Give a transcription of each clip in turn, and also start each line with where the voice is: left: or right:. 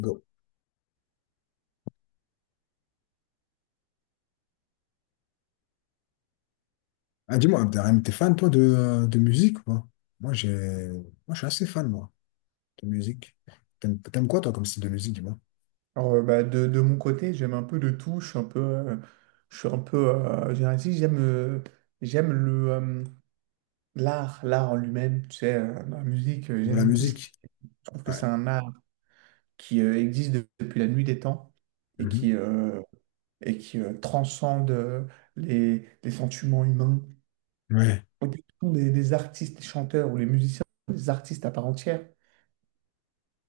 left: Go. Ah, dis-moi, Abderrahim, t'es fan, toi, de musique, ou pas? Moi, je suis assez fan, moi, de musique. T'aimes quoi, toi, comme style de musique, dis-moi?
right: De mon côté, j'aime un peu de tout. Je suis un peu, je suis un peu, j'ai un- si j'aime, j'aime le l'art, l'art en lui-même. Tu sais, dans la musique,
left: De la
right: j'aime tout ce qui.
left: musique?
right: Je trouve que
left: Ouais.
right: c'est un art qui existe depuis la nuit des temps et
left: Mhm.
right: qui euh, et qui transcende les sentiments humains.
left: Ouais,
right: Au début, ce sont des artistes, des chanteurs ou les musiciens, des artistes à part entière.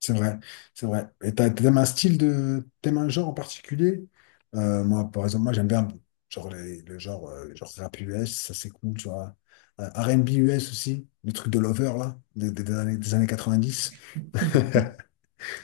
left: c'est vrai, c'est vrai. Et t'aimes un genre en particulier? Moi, par exemple, moi, j'aime bien, genre, le genre, genre rap US, ça, c'est cool, tu vois. R&B US aussi, le truc de Lover, là, des années 90.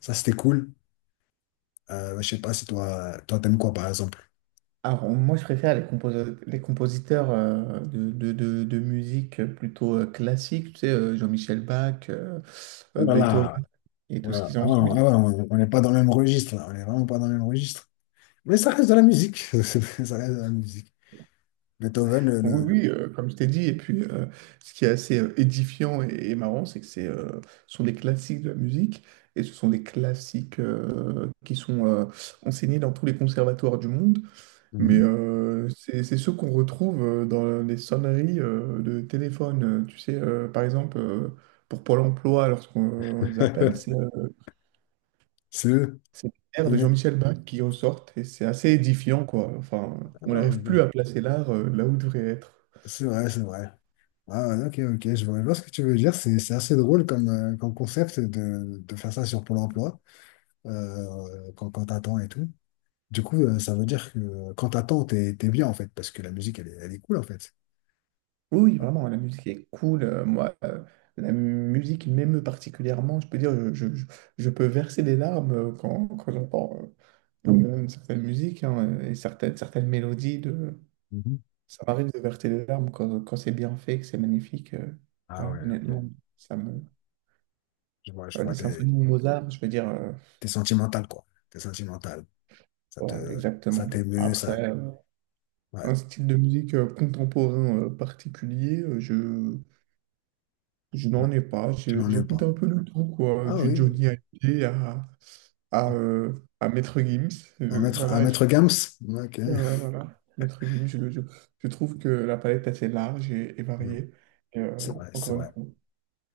left: Ça, c'était cool. Je sais pas si toi, t'aimes quoi, par exemple?
right: Alors, moi, je préfère les compositeurs de musique plutôt classique, tu sais, Jean-Michel Bach,
left: Oh là
right: Beethoven
left: là.
right: et tout ce
left: Voilà.
right: qu'ils
left: Ah
right: ont
left: ouais, ah
right: suivi.
left: ouais, on n'est pas dans le même registre, là. On n'est vraiment pas dans le même registre. Mais ça reste de la musique. Ça reste de la musique. Beethoven, le...
right: Oui,
left: le-
right: oui, comme je t'ai dit. Et puis, ce qui est assez édifiant et marrant, c'est que ce sont des classiques de la musique et ce sont des classiques qui sont enseignés dans tous les conservatoires du monde. Mais
left: Mhm.
right: c'est ceux qu'on retrouve dans les sonneries de téléphone. Tu sais, par exemple, pour Pôle emploi, lorsqu'on les appelle, c'est euh,
left: C'est eux.
right: c'est l'air
left: Ils
right: de
left: mettent...
right: Jean-Michel Bach qui ressortent et c'est assez édifiant, quoi. Enfin,
left: Ah,
right: on n'arrive plus
left: OK.
right: à placer l'art là où il devrait être.
left: C'est vrai, c'est vrai. Ah, OK, OK. Je vois ce que tu veux dire. C'est assez drôle comme concept de faire ça sur Pôle emploi, quand t'attends et tout. Du coup, ça veut dire que quand t'attends, t'es bien, en fait, parce que la musique, elle est cool, en fait.
right: Oui, vraiment, la musique est cool. Moi, la musique m'émeut particulièrement. Je peux dire, je peux verser des larmes quand j'entends euh, certaines musiques, hein, et certaines mélodies de.
left: Mhm.
right: Ça m'arrive de verser des larmes quand c'est bien fait, que c'est magnifique.
left: Ah
right: Ouais,
left: ouais, OK.
right: honnêtement, ça me...
left: Je vois, je vois.
right: Les symphonies de Mozart, je veux dire,
left: T'es sentimental, quoi. T'es sentimental.
right: ouais,
left: Ça
right: exactement.
left: t'émeut, ça.
right: Après,
left: Ouais.
right: un style de musique contemporain particulier, je
left: Non,
right: n'en ai pas.
left: tu n'en es
right: J'écoute un
left: pas.
right: peu le tout, quoi,
left: Ah
right: du
left: oui.
right: Johnny Hallyday à, à, euh, à Maître Gims.
left: Un
right: Euh,
left: maître, un
right: voilà, je-
left: maître Gams? OK.
right: ouais, ouais, voilà. Maître Gims, je trouve que la palette est assez large et
left: Hmm.
right: variée. Et,
left: C'est vrai, c'est
right: encore une
left: vrai.
right: fois.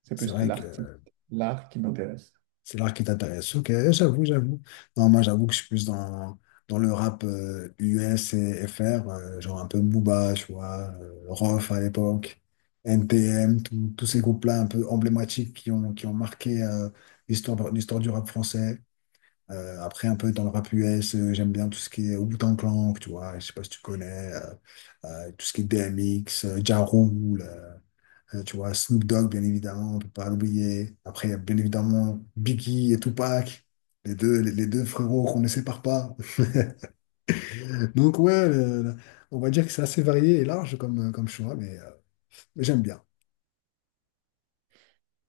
right: C'est
left: C'est
right: plus
left: vrai
right: l'artiste,
left: que
right: l'art qui m'intéresse.
left: c'est l'art qui t'intéresse. OK, j'avoue, j'avoue. Non, moi, j'avoue que je suis plus dans, dans le rap US et FR, genre un peu Booba, tu vois, Rof à l'époque, NTM, tous ces groupes-là un peu emblématiques qui ont marqué l'histoire du rap français. Après, un peu dans le rap US, j'aime bien tout ce qui est Wu-Tang Clan, tu vois, je sais pas si tu connais, tout ce qui est DMX, Ja Rule, tu vois, Snoop Dogg, bien évidemment, on peut pas l'oublier. Après, il y a bien évidemment Biggie et Tupac, les deux frérots qu'on ne sépare pas. Donc, ouais, on va dire que c'est assez varié et large comme choix, mais, j'aime bien.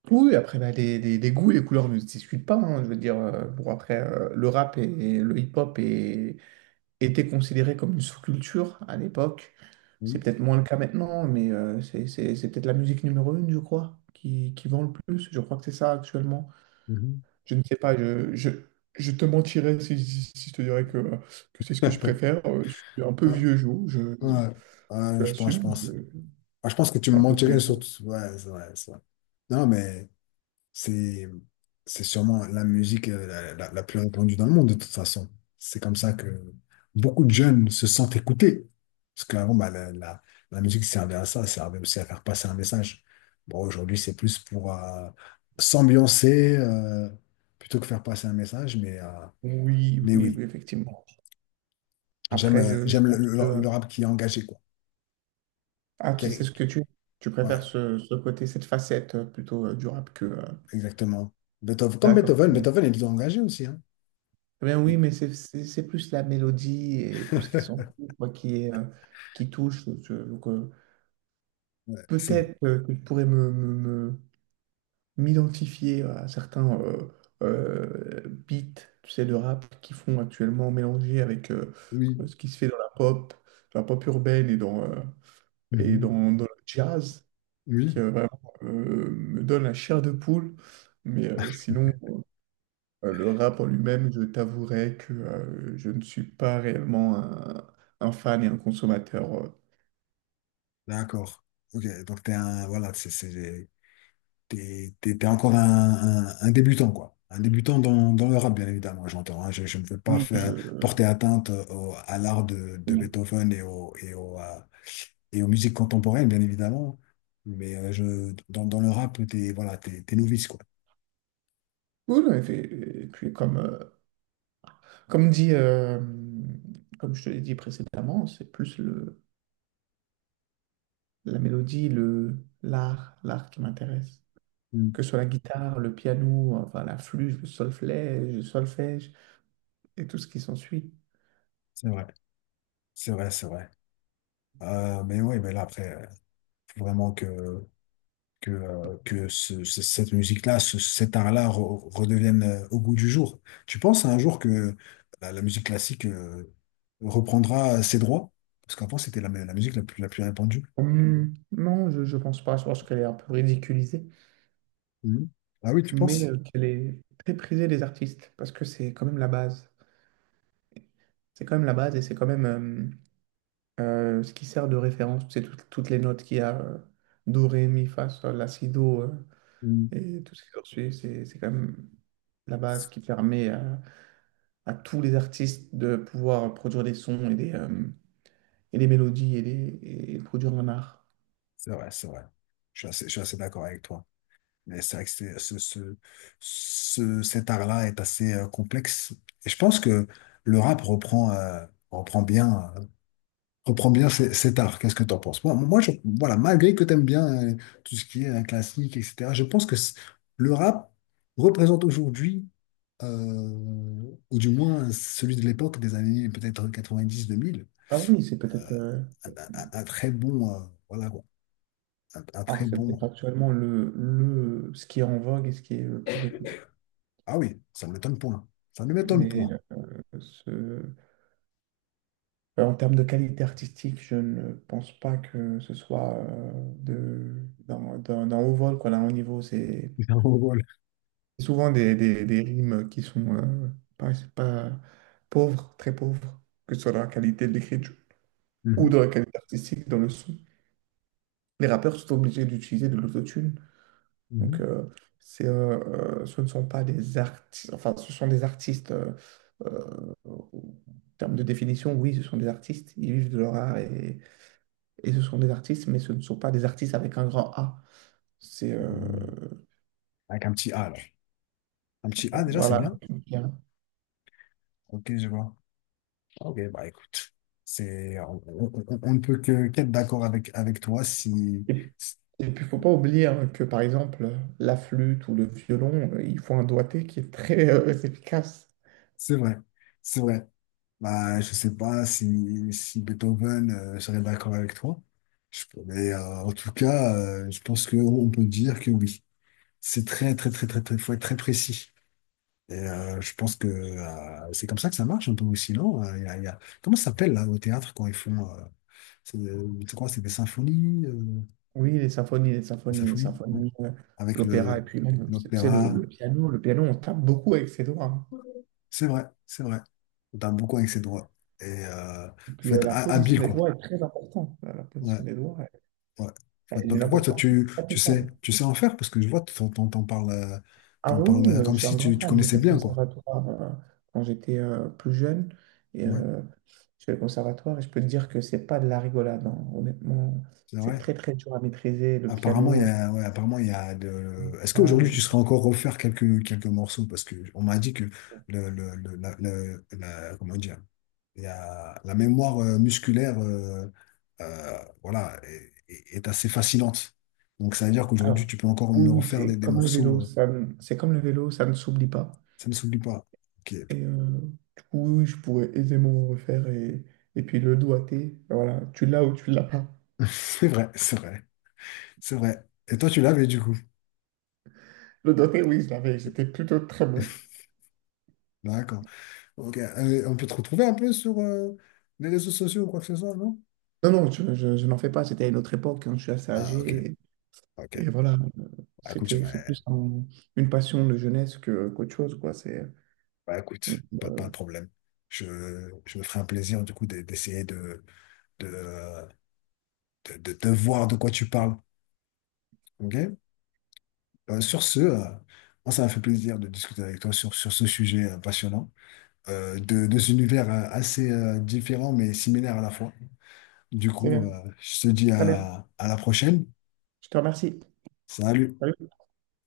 right: Oui, après, bah, les goûts et les couleurs ne se discutent pas, hein. Je veux dire, bon, après, le rap et le hip-hop étaient considérés comme une sous-culture à l'époque. C'est
left: Mhm.
right: peut-être moins le cas maintenant, mais c'est peut-être la musique numéro une, je crois, qui vend le plus. Je crois que c'est ça actuellement.
left: Mhm.
right: Je ne sais pas, je te mentirais si je te dirais que c'est ce que je préfère. Je suis un peu
left: Ah,
right: vieux jeu,
left: ouais,
right: je
left: ouais, je pense, je
right: l'assume.
left: pense.
right: Je
left: Ah, je pense que tu me
right: suis un peu vieux
left: mentirais sur
right: jeu.
left: tout. Ouais, c'est vrai, c'est vrai. Non, mais. C'est, c'est sûrement la musique la plus répandue dans le monde, de toute façon. C'est comme ça que beaucoup de jeunes se sentent écoutés. Parce qu'avant, bah, la musique servait à ça, servait aussi à faire passer un message. Bon, aujourd'hui, c'est plus pour s'ambiancer plutôt que faire passer un message. Mais,
right: Oui, oui,
left: oui,
right: oui, effectivement.
left: j'aime
right: Après,
left: euh,
right: je
left: j'aime le,
right: pense que...
left: le- le rap qui est engagé, quoi.
right: Ah,
left: Qui
right: tu sais
left: est-
right: ce que tu... Tu
left: Ouais,
right: préfères ce, ce côté, cette facette plutôt du rap que...
left: exactement. Beethoven, comme
right: D'accord, très
left: Beethoven,
right: bien.
left: Beethoven, il est engagé aussi, hein.
right: Très bien, oui, mais c'est plus la mélodie et tout ce qui s'en fout, quoi, qui est, qui touche. Donc
left: Ouais, c'est vrai.
right: peut-être que je pourrais me- m'identifier à certains beats, tu sais, de rap qui font actuellement mélanger avec
left: Oui.
right: ce qui se fait dans la pop urbaine et
left: Mhm.
right: dans le jazz. qui
left: Oui,
right: euh, vraiment me donne la chair de poule. Mais sinon, le rap en lui-même, je t'avouerai que je ne suis pas réellement un fan et un consommateur.
left: d'accord. OK, donc t'es un, voilà, c'est, t'es, t'es, t'es encore un débutant, quoi. Un débutant dans le rap, bien évidemment, j'entends. Hein. Je ne veux pas
right: Oui, je...
left: porter atteinte à l'art de Beethoven et aux musiques contemporaines, bien évidemment. Mais dans le rap, t'es novice, quoi.
right: Cool, et puis comme, comme dit, comme je te l'ai dit précédemment, c'est plus le, la mélodie, le, l'art, l'art qui m'intéresse.
left: Mm.
right: Que ce soit la guitare, le piano, enfin la flûte, le solfège et tout ce qui s'ensuit.
left: C'est vrai, c'est vrai, c'est vrai. Mais oui, mais là, après, faut vraiment que cette musique-là, cet art-là redevienne au goût du jour. Tu penses un jour que la musique classique reprendra ses droits? Parce qu'avant, c'était la musique la plus répandue.
right: Non, je ne pense pas. Je pense qu'elle est un peu ridiculisée,
left: Mhm. Ah oui, tu
right: mais
left: penses?
right: qu'elle est très prisée des artistes parce que c'est quand même la base. C'est quand même la base et c'est quand même ce qui sert de référence. Toutes les notes qu'il y a, do, ré, mi, fa, sol, la, si, do,
left: Mhm.
right: et tout ce qui s'ensuit. C'est quand même la base qui permet à tous les artistes de pouvoir produire des sons et des mélodies et produire un art.
left: C'est vrai, c'est vrai. Je suis assez d'accord avec toi. Mais c'est vrai que cet art-là est assez complexe. Et je pense que le rap reprend bien cet art. Qu'est-ce que tu en penses? Malgré que tu aimes bien euh, tout ce qui est classique, etc., je pense que le rap représente aujourd'hui, euh, ou du moins celui de l'époque des années peut-être 90-2000,
right: Ah oui, c'est peut-être.
left: un très bon, voilà, quoi. Un très
right: Alors, c'est peut-être
left: bon.
right: actuellement ce qui est en vogue et ce qui est le plus écouté.
left: Ah oui, ça ne m'étonne point. Ça ne m'étonne
right: Mais
left: point.
right: ce- euh, en termes de qualité artistique, je ne pense pas que ce soit de, d'un haut vol, quoi. Là, haut niveau. C'est c'est souvent des rimes qui sont pas, c'est pas pauvres, très pauvres, que ce soit dans la qualité de l'écriture ou
left: Mhm,
right: dans la qualité artistique, dans le son. Les rappeurs sont obligés d'utiliser de l'autotune.
left: mhm.
right: Donc, ce ne sont pas des artistes, enfin, ce sont des artistes, en termes de définition, oui, ce sont des artistes, ils vivent de leur art et ce sont des artistes, mais ce ne sont pas des artistes avec un grand A. C'est,
left: Mhm. Avec un petit A, alors. Un petit A, déjà, c'est
right: voilà.
left: bien. OK, je vois. OK, bah écoute, on ne peut que qu'être d'accord avec toi si.
right: Et puis, il ne faut pas oublier, hein, que, par exemple, la flûte ou le violon, il faut un doigté qui est très efficace.
left: C'est vrai, c'est vrai. Bah, je sais pas si Beethoven serait d'accord avec toi. Mais en tout cas, je pense qu'on peut dire que oui. C'est très, très, très, très, très, faut être très précis. Et je pense que c'est comme ça que ça marche un peu aussi, non? Comment ça s'appelle là au théâtre quand ils font? Je crois que c'est des symphonies, euh,
right: Oui, les symphonies,
left: des
right: les
left: symphonies, ouais,
right: symphonies,
left: avec
right: l'opéra, et puis même, tu sais,
left: l'opéra.
right: le piano, on tape beaucoup avec ses doigts, hein.
left: C'est vrai, c'est vrai. On tape beaucoup avec ses droits. Et
right: Et puis
left: faut être
right: la
left: ha-
right: position
left: habile,
right: des
left: quoi.
right: doigts est très importante. La
left: Ouais,
right: position des doigts
left: ouais.
right: elle est
left: Bah,
right: d'une
left: pourquoi toi,
right: importance
left: tu, tu
right: capitale.
left: sais, tu sais en faire? Parce que je vois, t'en parles, euh,
right: Ah
left: t'en
right: oui,
left: parles
right: oui,
left: euh,
right: je
left: comme
right: suis un
left: si
right: grand
left: tu
right: fan. J'ai
left: connaissais
right: fait le
left: bien, quoi.
right: conservatoire quand j'étais plus jeune. Et
left: Ouais,
right: je fais le conservatoire et je peux te dire que c'est pas de la rigolade, hein. Honnêtement,
left: c'est
right: c'est
left: vrai.
right: très très dur à maîtriser le piano,
left: Apparemment, il y a de... Est-ce
right: la
left: qu'aujourd'hui, tu
right: guitare
left: serais
right: et-
left: encore refaire quelques morceaux? Parce que on m'a dit que le, le, le- la, la- comment dire? La mémoire musculaire voilà, est assez fascinante. Donc ça veut dire qu'aujourd'hui,
right: Alors,
left: tu peux encore me
right: oui, oui,
left: refaire des,
right: c'est
left: des
right: comme le
left: morceaux,
right: vélo, ça ne- c'est comme le vélo, ça ne s'oublie pas.
left: ça ne s'oublie pas. OK.
right: Et du coup, oui, oui, je pourrais aisément refaire. Et puis le doigté, voilà, tu l'as ou tu l'as pas.
left: C'est vrai, c'est vrai, c'est vrai. Et toi, tu l'avais du coup.
right: Le dernier, oui, je l'avais. J'étais plutôt très bon.
left: D'accord. OK. On peut te retrouver un peu sur les réseaux sociaux ou quoi que ce soit, non?
right: Non, non, je n'en fais pas. C'était à une autre époque, hein. Je suis assez
left: Ah, OK,
right: âgé.
left: OK.
right: Et voilà,
left: Bah, écoute,
right: c'est
left: ouais.
right: plus une passion de jeunesse que qu'autre chose, quoi.
left: Bah, écoute, pas de problème. Je, je me ferai un plaisir du coup d'essayer de, de voir de quoi tu parles. OK? Sur ce, moi, ça m'a fait plaisir de discuter avec toi sur ce sujet passionnant, deux univers assez différent mais similaires à la fois. Du
right: C'est
left: coup,
right: bien.
left: je te dis
right: Très bien.
left: à la prochaine.
right: Je te remercie.
left: Salut!
right: Salut.